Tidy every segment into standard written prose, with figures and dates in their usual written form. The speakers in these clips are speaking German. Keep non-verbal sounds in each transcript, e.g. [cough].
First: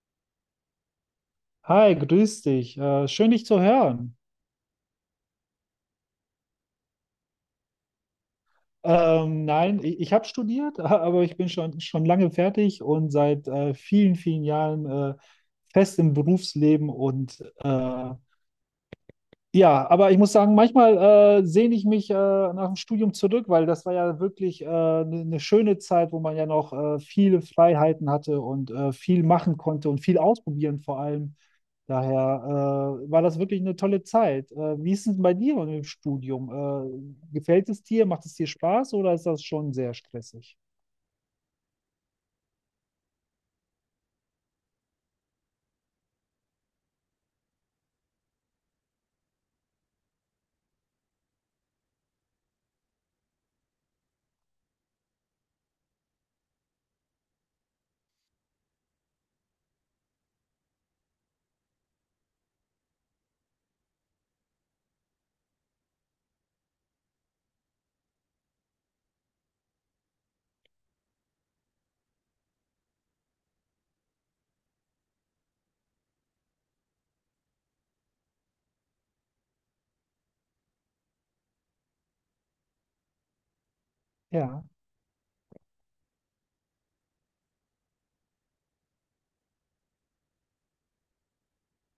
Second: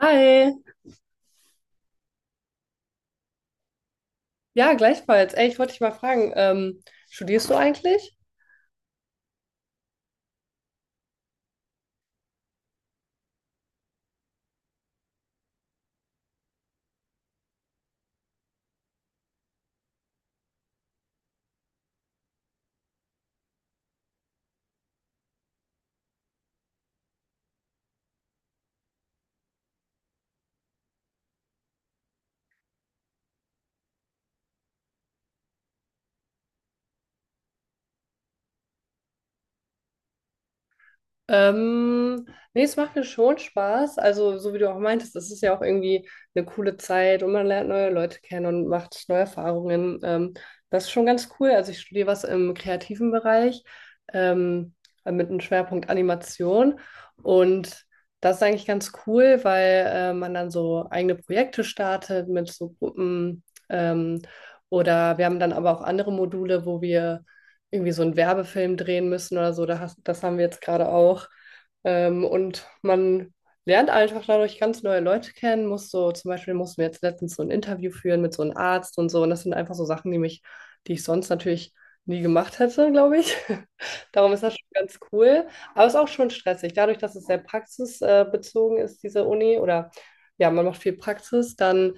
Hi, Hi, grüß dich. Schön, dich zu hören. ja, gleichfalls. Ey, ich wollte dich mal fragen, studierst du eigentlich? Nein, ich habe studiert, [laughs] aber ich bin schon lange fertig und seit vielen Jahren fest im Berufsleben. Und ja, aber ich muss sagen, manchmal sehne ich mich nach dem Studium zurück, weil das war ja wirklich eine schöne Zeit, wo man ja noch viele Freiheiten hatte und viel machen konnte und viel ausprobieren vor allem. Daher war das wirklich eine tolle Zeit. Wie ist es denn bei dir im Studium? Gefällt es dir? Macht es dir Spaß oder ist das schon sehr stressig? Ähm, nee, es macht mir schon Spaß. Also, so wie du auch meintest, es ist ja auch irgendwie eine coole Zeit und man lernt neue Leute kennen und macht neue Erfahrungen. Das ist schon ganz cool. Also, ich studiere was im kreativen Bereich, ähm, mit einem Schwerpunkt Animation. Und das ist eigentlich ganz cool, weil man dann so eigene Projekte startet mit so Gruppen. Ähm, oder wir haben dann aber auch andere Module, wo wir irgendwie so einen Werbefilm drehen müssen oder so. Das haben wir jetzt gerade auch. Und man lernt einfach dadurch ganz neue Leute kennen. Zum Beispiel mussten wir jetzt letztens so ein Interview führen mit so einem Arzt und so. Und das sind einfach so Sachen, die ich sonst natürlich nie gemacht hätte, glaube ich. [laughs] Darum ist das Ja, schon ganz cool. Aber es ist auch schon stressig. Dadurch, dass es sehr praxisbezogen ist, diese Uni, oder ja, man macht viel Praxis, dann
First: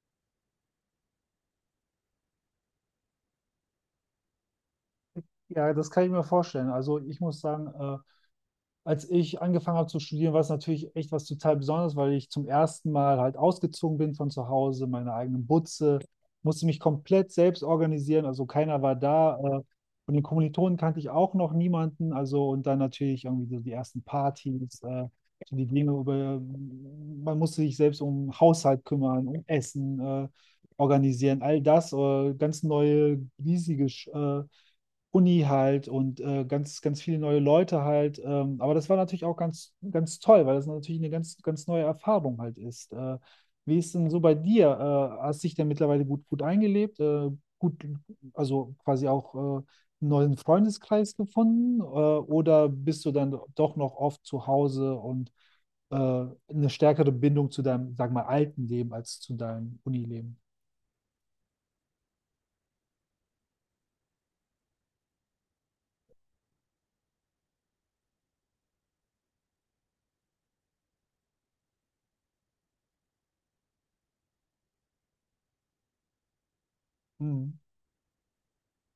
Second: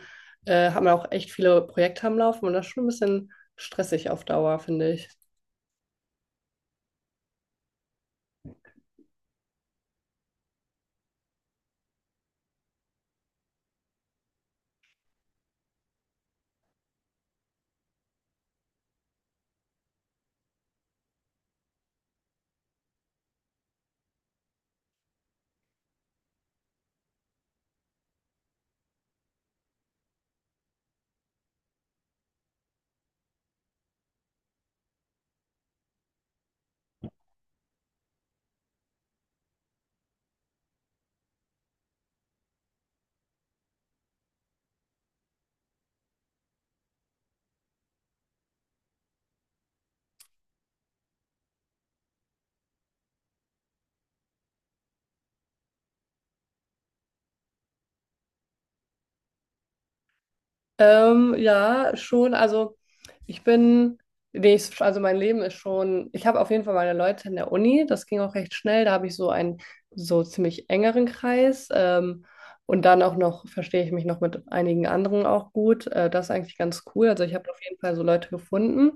hat man auch echt viele Projekte am Laufen und das ist schon ein bisschen stressig auf Dauer, finde ich. ja, das kann ich mir vorstellen. Also ich muss sagen, als ich angefangen habe zu studieren, war es natürlich echt was total Besonderes, weil ich zum ersten Mal halt ausgezogen bin von zu Hause, meine eigenen Butze, musste mich komplett selbst organisieren, also keiner war da. Von den Kommilitonen kannte ich auch noch niemanden, also und dann natürlich irgendwie so die ersten Partys, so die Dinge über, man musste sich selbst um Haushalt kümmern, um Essen organisieren, all das, ganz neue, riesige äh, Uni halt und ganz, ganz viele neue Leute halt. Aber das war natürlich auch ganz, ganz toll, weil das natürlich eine ganz, ganz neue Erfahrung halt ist. Wie ist denn so bei dir? Hast dich denn mittlerweile gut eingelebt? Gut, also quasi auch einen neuen Freundeskreis gefunden? Oder bist du dann doch noch oft zu Hause und eine stärkere Bindung zu deinem, sag mal, alten Leben als zu deinem Unileben? Ja, schon. Ich bin, nee, also mein Leben ist schon, ich habe auf jeden Fall meine Leute in der Uni, das ging auch recht schnell, da habe ich so einen so ziemlich engeren Kreis. Und dann auch noch verstehe ich mich noch mit einigen anderen auch gut. Das ist eigentlich ganz cool. Also ich habe Mhm. auf jeden Fall so Leute gefunden.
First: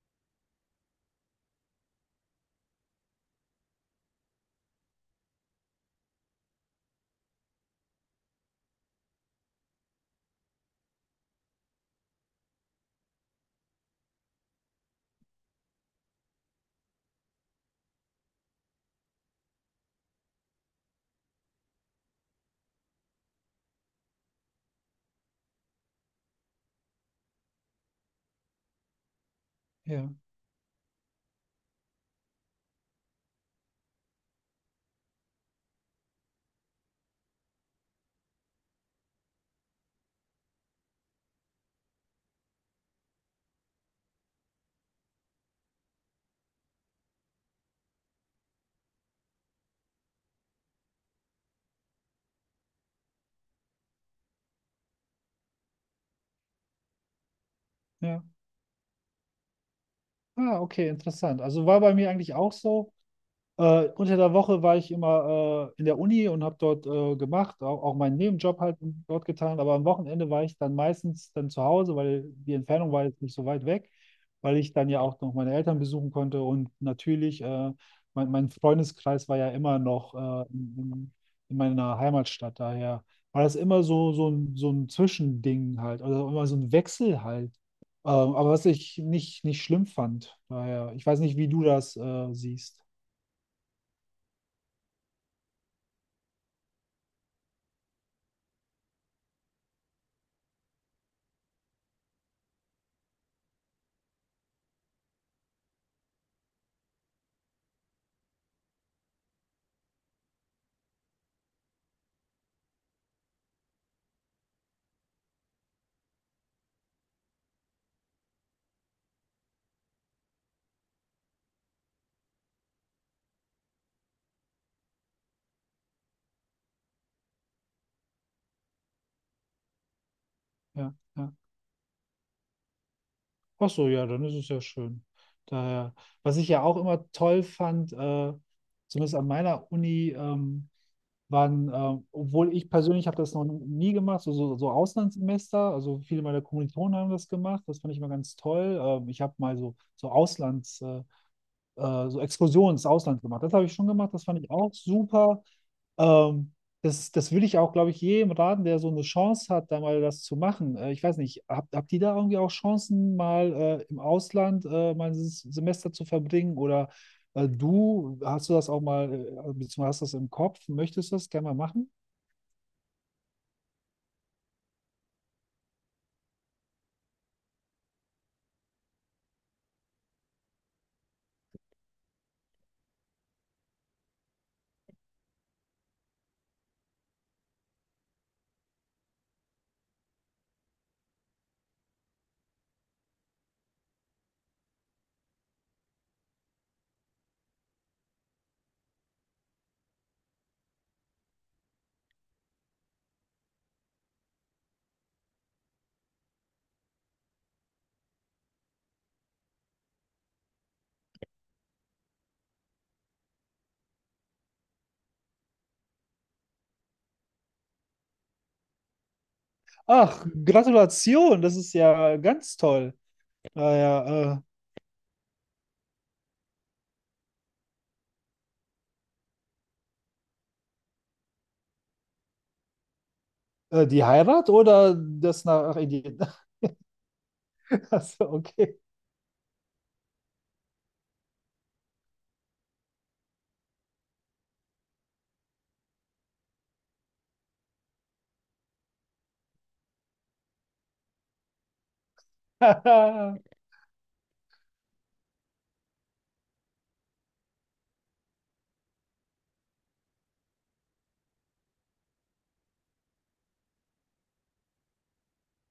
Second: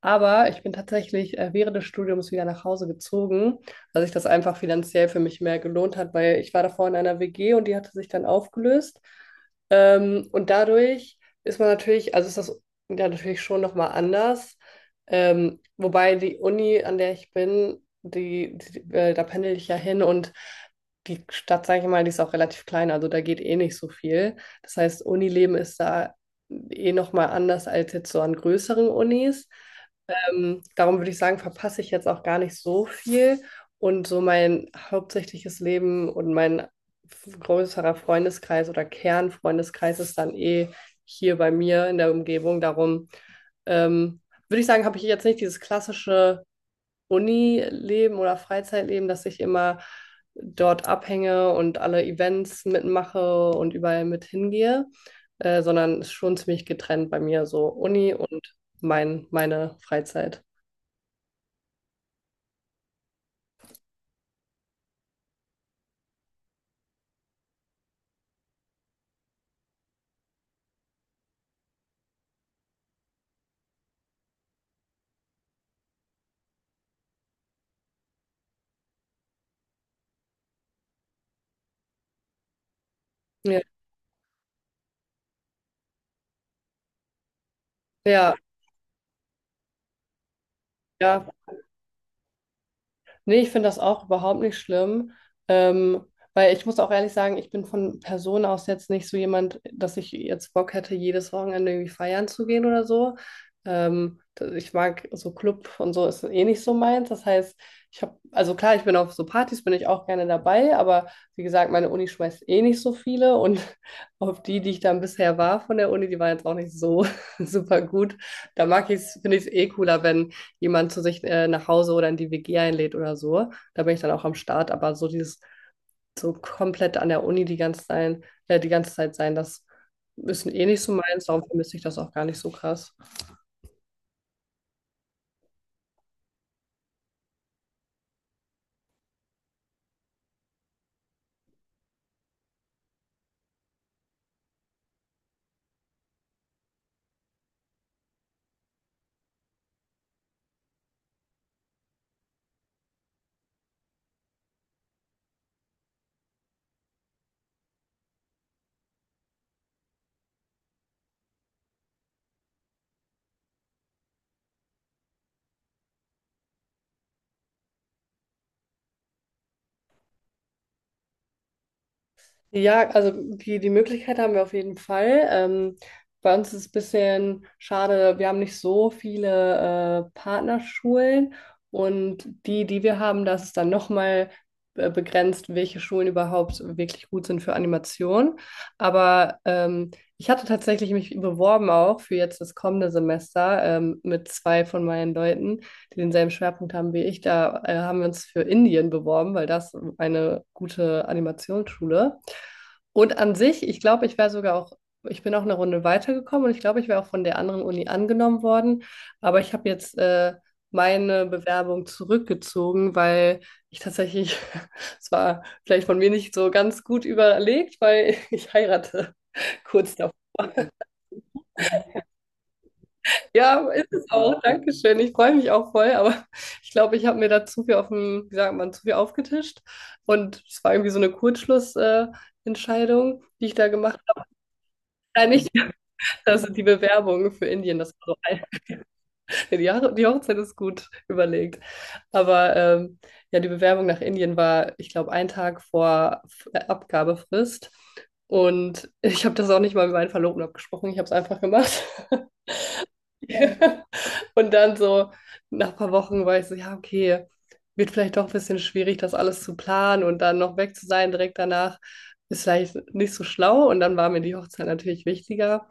Aber ich bin tatsächlich während des Studiums wieder nach Hause gezogen, weil sich das einfach finanziell für mich mehr gelohnt hat, weil ich war davor in einer WG und die hatte sich dann aufgelöst. Und dadurch ist man natürlich, also ist das ja natürlich schon nochmal anders. Wobei die Uni, an der ich bin, die da pendel ich ja hin und die Stadt, sage ich mal, die ist auch relativ klein, also da geht eh nicht so viel. Das heißt, Unileben ist da eh nochmal anders als jetzt so an größeren Unis. Ja, Darum würde ich sagen, verpasse ich jetzt auch gar nicht so viel. Und so mein hauptsächliches Leben und größerer Freundeskreis oder Kernfreundeskreis ist dann eh hier bei mir in der Umgebung. Darum ähm, würde ich sagen, habe ich jetzt nicht dieses klassische Uni-Leben oder Freizeitleben, dass ich immer dort abhänge und alle Events mitmache und überall mit hingehe, sondern ist schon ziemlich getrennt bei mir, so Uni ja. und meine Freizeit. Ah, okay, interessant. Also war bei mir eigentlich auch so. Unter der Woche war ich immer in der Uni und habe dort gemacht, auch meinen Nebenjob halt dort getan. Aber am Wochenende war ich dann meistens dann zu Hause, weil die Entfernung war jetzt nicht so weit weg, weil ich dann ja auch noch meine Eltern besuchen konnte. Und natürlich, mein Freundeskreis war ja immer noch in in meiner Heimatstadt. Daher war das Ja, immer so, so ein Zwischending halt, also immer so ein Wechsel halt. Ja, Aber was ich nicht schlimm fand. Daher, ich weiß ja, nicht, wie du das siehst. nee, ich finde das auch überhaupt nicht schlimm, ähm, weil ich muss auch ehrlich sagen, ich bin von Person aus jetzt nicht so jemand, dass ich jetzt Bock hätte, jedes Wochenende irgendwie feiern zu gehen oder so. Ich mag so Club und so ist eh nicht so meins. Das heißt, also klar, ich bin auf so Partys, bin ich auch gerne dabei, aber wie gesagt, meine Uni schmeißt eh nicht so viele und [laughs] auf die, die ich dann bisher war von der Uni, die waren jetzt auch nicht so [laughs] super gut. Da mag ich es, finde ich es eh cooler, wenn jemand zu sich nach Hause oder in die WG einlädt oder so. Da bin ich dann auch am Start. Aber so dieses, so komplett an der Uni die ganze Zeit, die ganze Zeit sein, das ist eh nicht so Ja, meins. ja. Darum vermisse ich das auch gar nicht so krass. Ach so, ja, dann ist es ja schön. Daher, was ich ja auch immer toll fand, zumindest an meiner Uni, waren, obwohl ich persönlich habe das noch nie gemacht, so Auslandssemester, also viele meiner Kommilitonen haben das gemacht, das fand ich immer ganz toll. Ich habe mal so Auslands, so Exkursionen ins Ausland gemacht, das habe ich schon gemacht, das fand ich auch super. Ähm, das würde ich auch, glaube ich, jedem raten, der so eine Chance hat, da mal das zu machen. Ich weiß nicht, habt ihr da irgendwie auch Chancen, mal im Ausland mal ein Semester zu verbringen? Oder du, hast du das auch mal, beziehungsweise hast du das im Kopf, möchtest du das gerne mal machen? Ja, also die Möglichkeit haben wir auf jeden Fall. Bei uns ist es ein bisschen schade, wir haben nicht so viele Partnerschulen und die, die wir haben, das ist dann nochmal begrenzt, welche Schulen überhaupt wirklich gut sind für Animation. Aber ich hatte tatsächlich mich beworben auch für jetzt das kommende Semester mit zwei von meinen Leuten die denselben Schwerpunkt haben wie ich, da haben wir uns für Indien beworben, weil das eine gute Animationsschule. Und an sich, ich glaube, ich wäre sogar auch, ich bin auch eine Runde weitergekommen und ich glaube, ich wäre auch von der anderen Uni angenommen worden. Aber ich habe jetzt meine Bewerbung zurückgezogen, weil ich tatsächlich, [laughs] es war vielleicht von mir nicht so ganz gut überlegt, weil ich heirate [laughs] kurz davor. Ach, Gratulation, das ist ja ganz toll. Ja, ist es auch. Naja, Dankeschön. Ich freue mich auch voll, aber [laughs] ich glaube, ich habe mir da zu viel auf dem, wie sagt man, zu viel aufgetischt. Und es war irgendwie so eine Kurzschlussentscheidung, Entscheidung, die ich da gemacht die habe. Heirat oder Nein, das nicht, nach [laughs] Indien? das sind die Bewerbungen für Indien. Das [laughs] war so Achso, ein, okay. [laughs] Die Hochzeit ist gut überlegt. Aber ja, die Bewerbung nach Indien war, ich glaube, ein Tag vor Abgabefrist. Und [laughs] ich habe das auch nicht mal mit meinen Verlobten abgesprochen. Ich habe es einfach gemacht. [laughs] [laughs] Ja. [laughs] Und dann so nach ein paar Wochen war ich so, ja, okay, wird vielleicht doch ein bisschen schwierig, das alles zu planen und dann noch weg zu sein direkt danach, ist vielleicht nicht so schlau. Und dann war mir die Hochzeit natürlich wichtiger.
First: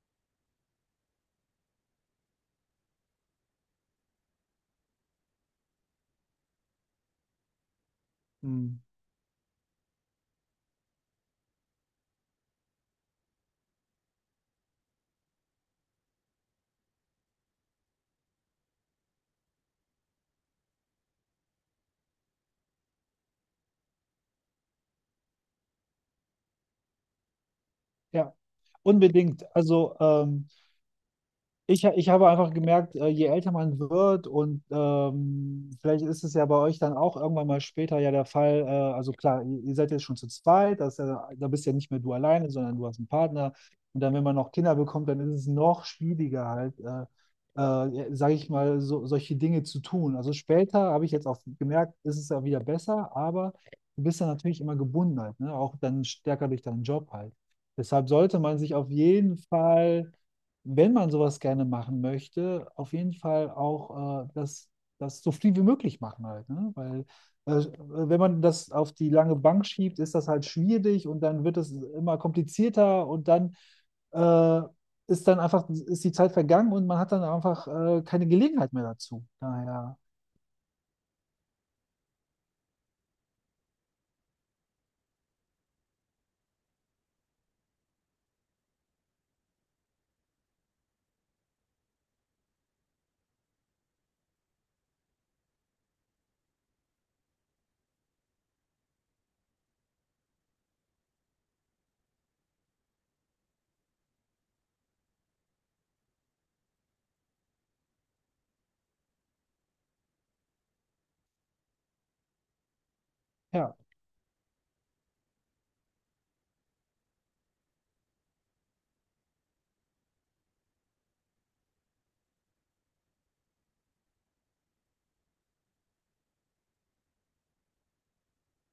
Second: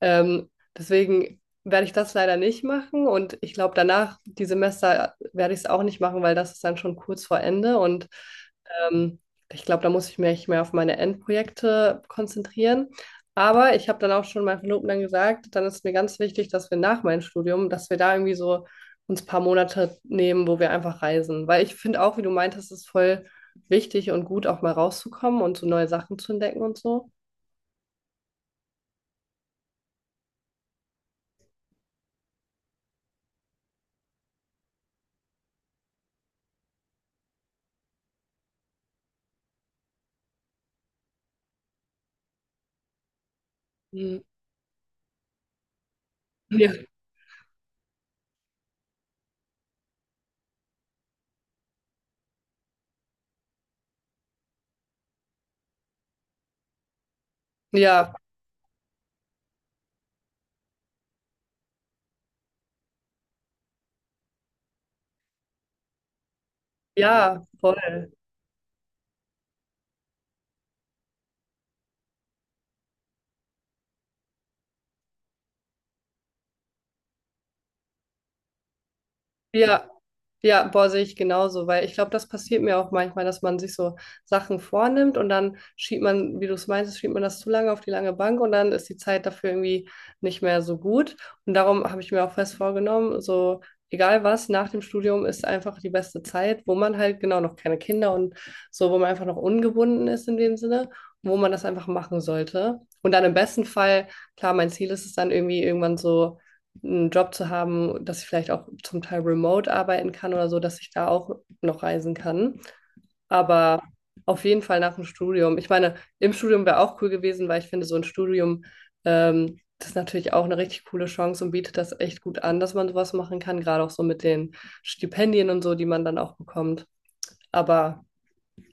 Ähm, deswegen werde ich das leider nicht machen und ich glaube, danach, die Semester, werde ich es auch nicht machen, weil das ist dann schon kurz vor Ende und Hm, ähm, ich glaube, da muss ich mich mehr auf meine Endprojekte konzentrieren. Aber ich habe dann auch schon meinem Verlobten dann gesagt, dann ist mir ganz wichtig, dass wir nach meinem Studium, dass wir da irgendwie so uns ein paar Monate nehmen, wo wir einfach reisen. Weil ich finde auch, wie du meintest, ist voll wichtig und gut, auch mal rauszukommen und so neue Sachen zu entdecken und so. ja, unbedingt. Also, ich habe einfach gemerkt, je älter man wird und vielleicht ist es ja bei euch dann auch irgendwann mal später ja der Fall, also klar, ihr seid jetzt schon zu zweit, das ist ja, da bist ja nicht mehr du alleine, sondern du hast einen Partner. Und dann, Mhm. wenn man noch Kinder bekommt, dann ist es noch schwieriger Ja. halt, sage ich mal, so, solche Dinge zu tun. Also später habe ich jetzt auch gemerkt, ist es ja wieder besser, aber du bist dann natürlich immer gebunden halt, ne? Auch dann stärker durch deinen Job halt. Deshalb Ja, sollte man sich auf jeden Fall wenn man sowas gerne machen möchte, auf jeden Fall auch das so viel wie möglich machen halt, ne? Weil ja, äh, voll. wenn man das auf die lange Bank schiebt, ist das halt schwierig und dann wird es immer komplizierter und dann äh, ist dann einfach, ist die Zeit vergangen und man hat dann einfach keine Gelegenheit mehr dazu. Ja, Daher, ja, boah, sehe ich genauso, weil ich glaube, das passiert mir auch manchmal, dass man sich so Sachen vornimmt und dann schiebt man, wie du es meinst, schiebt man das zu lange auf die lange Bank und dann ist die Zeit dafür irgendwie nicht mehr so gut. Und darum habe ich mir auch fest vorgenommen, so egal was, nach dem Studium ist einfach die beste Zeit, wo man halt genau noch keine Kinder und so, wo man einfach noch ungebunden ist in dem Sinne, wo man das einfach machen sollte. Und dann im besten Fall, klar, mein Ziel ist es dann irgendwie irgendwann so einen Job zu haben, dass ich vielleicht auch zum Teil remote arbeiten kann oder so, dass ich da auch noch reisen kann. ja, Aber auf jeden Fall nach dem Studium. Ich meine, im Studium wäre auch cool gewesen, weil ich finde, so ein Studium, das ist natürlich auch eine richtig coole Chance und bietet das echt gut an, dass man sowas machen kann, gerade auch so mit den Stipendien und so, die man dann auch bekommt. Aber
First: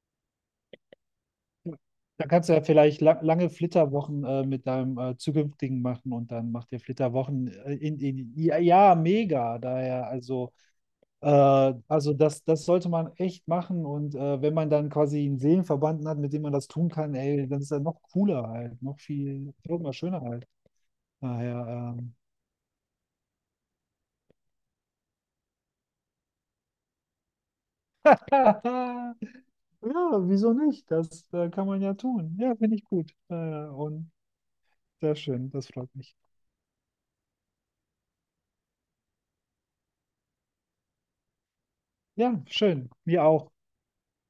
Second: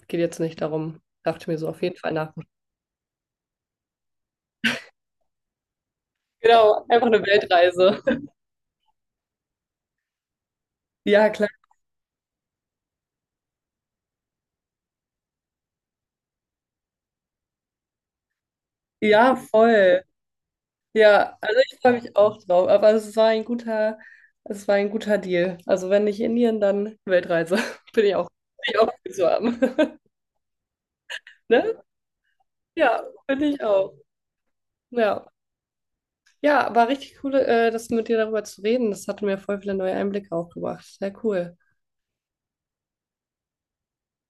geht jetzt nicht darum. Dachte ich mir so auf jeden Fall dann nach. Dem Studium. kannst du ja vielleicht la lange Flitterwochen mit deinem zukünftigen machen und dann macht ihr Genau, einfach eine Flitterwochen Weltreise. Ja, ja, mega. Daher, Ja, klar. Also das sollte man echt machen und wenn man dann quasi einen Seelenverwandten hat, mit dem man das tun kann, ey, dann ist das noch cooler halt, Ja, noch mal voll. schöner halt. Ja, also ich freue Daher, mich auch drauf. Es war ein guter Deal. Also wenn nicht Indien, dann Weltreise. [laughs] [laughs] Ja, bin ich auch gut zu haben. [laughs] wieso nicht? Das Ne? kann man ja tun. Ja, finde ich Ja, gut. Bin ich auch. Und sehr Ja. schön, das freut mich. Ja, war richtig cool, das mit dir darüber zu reden. Das hatte mir voll viele neue Einblicke auch gebracht. Sehr cool. Ja, schön. Mir auch.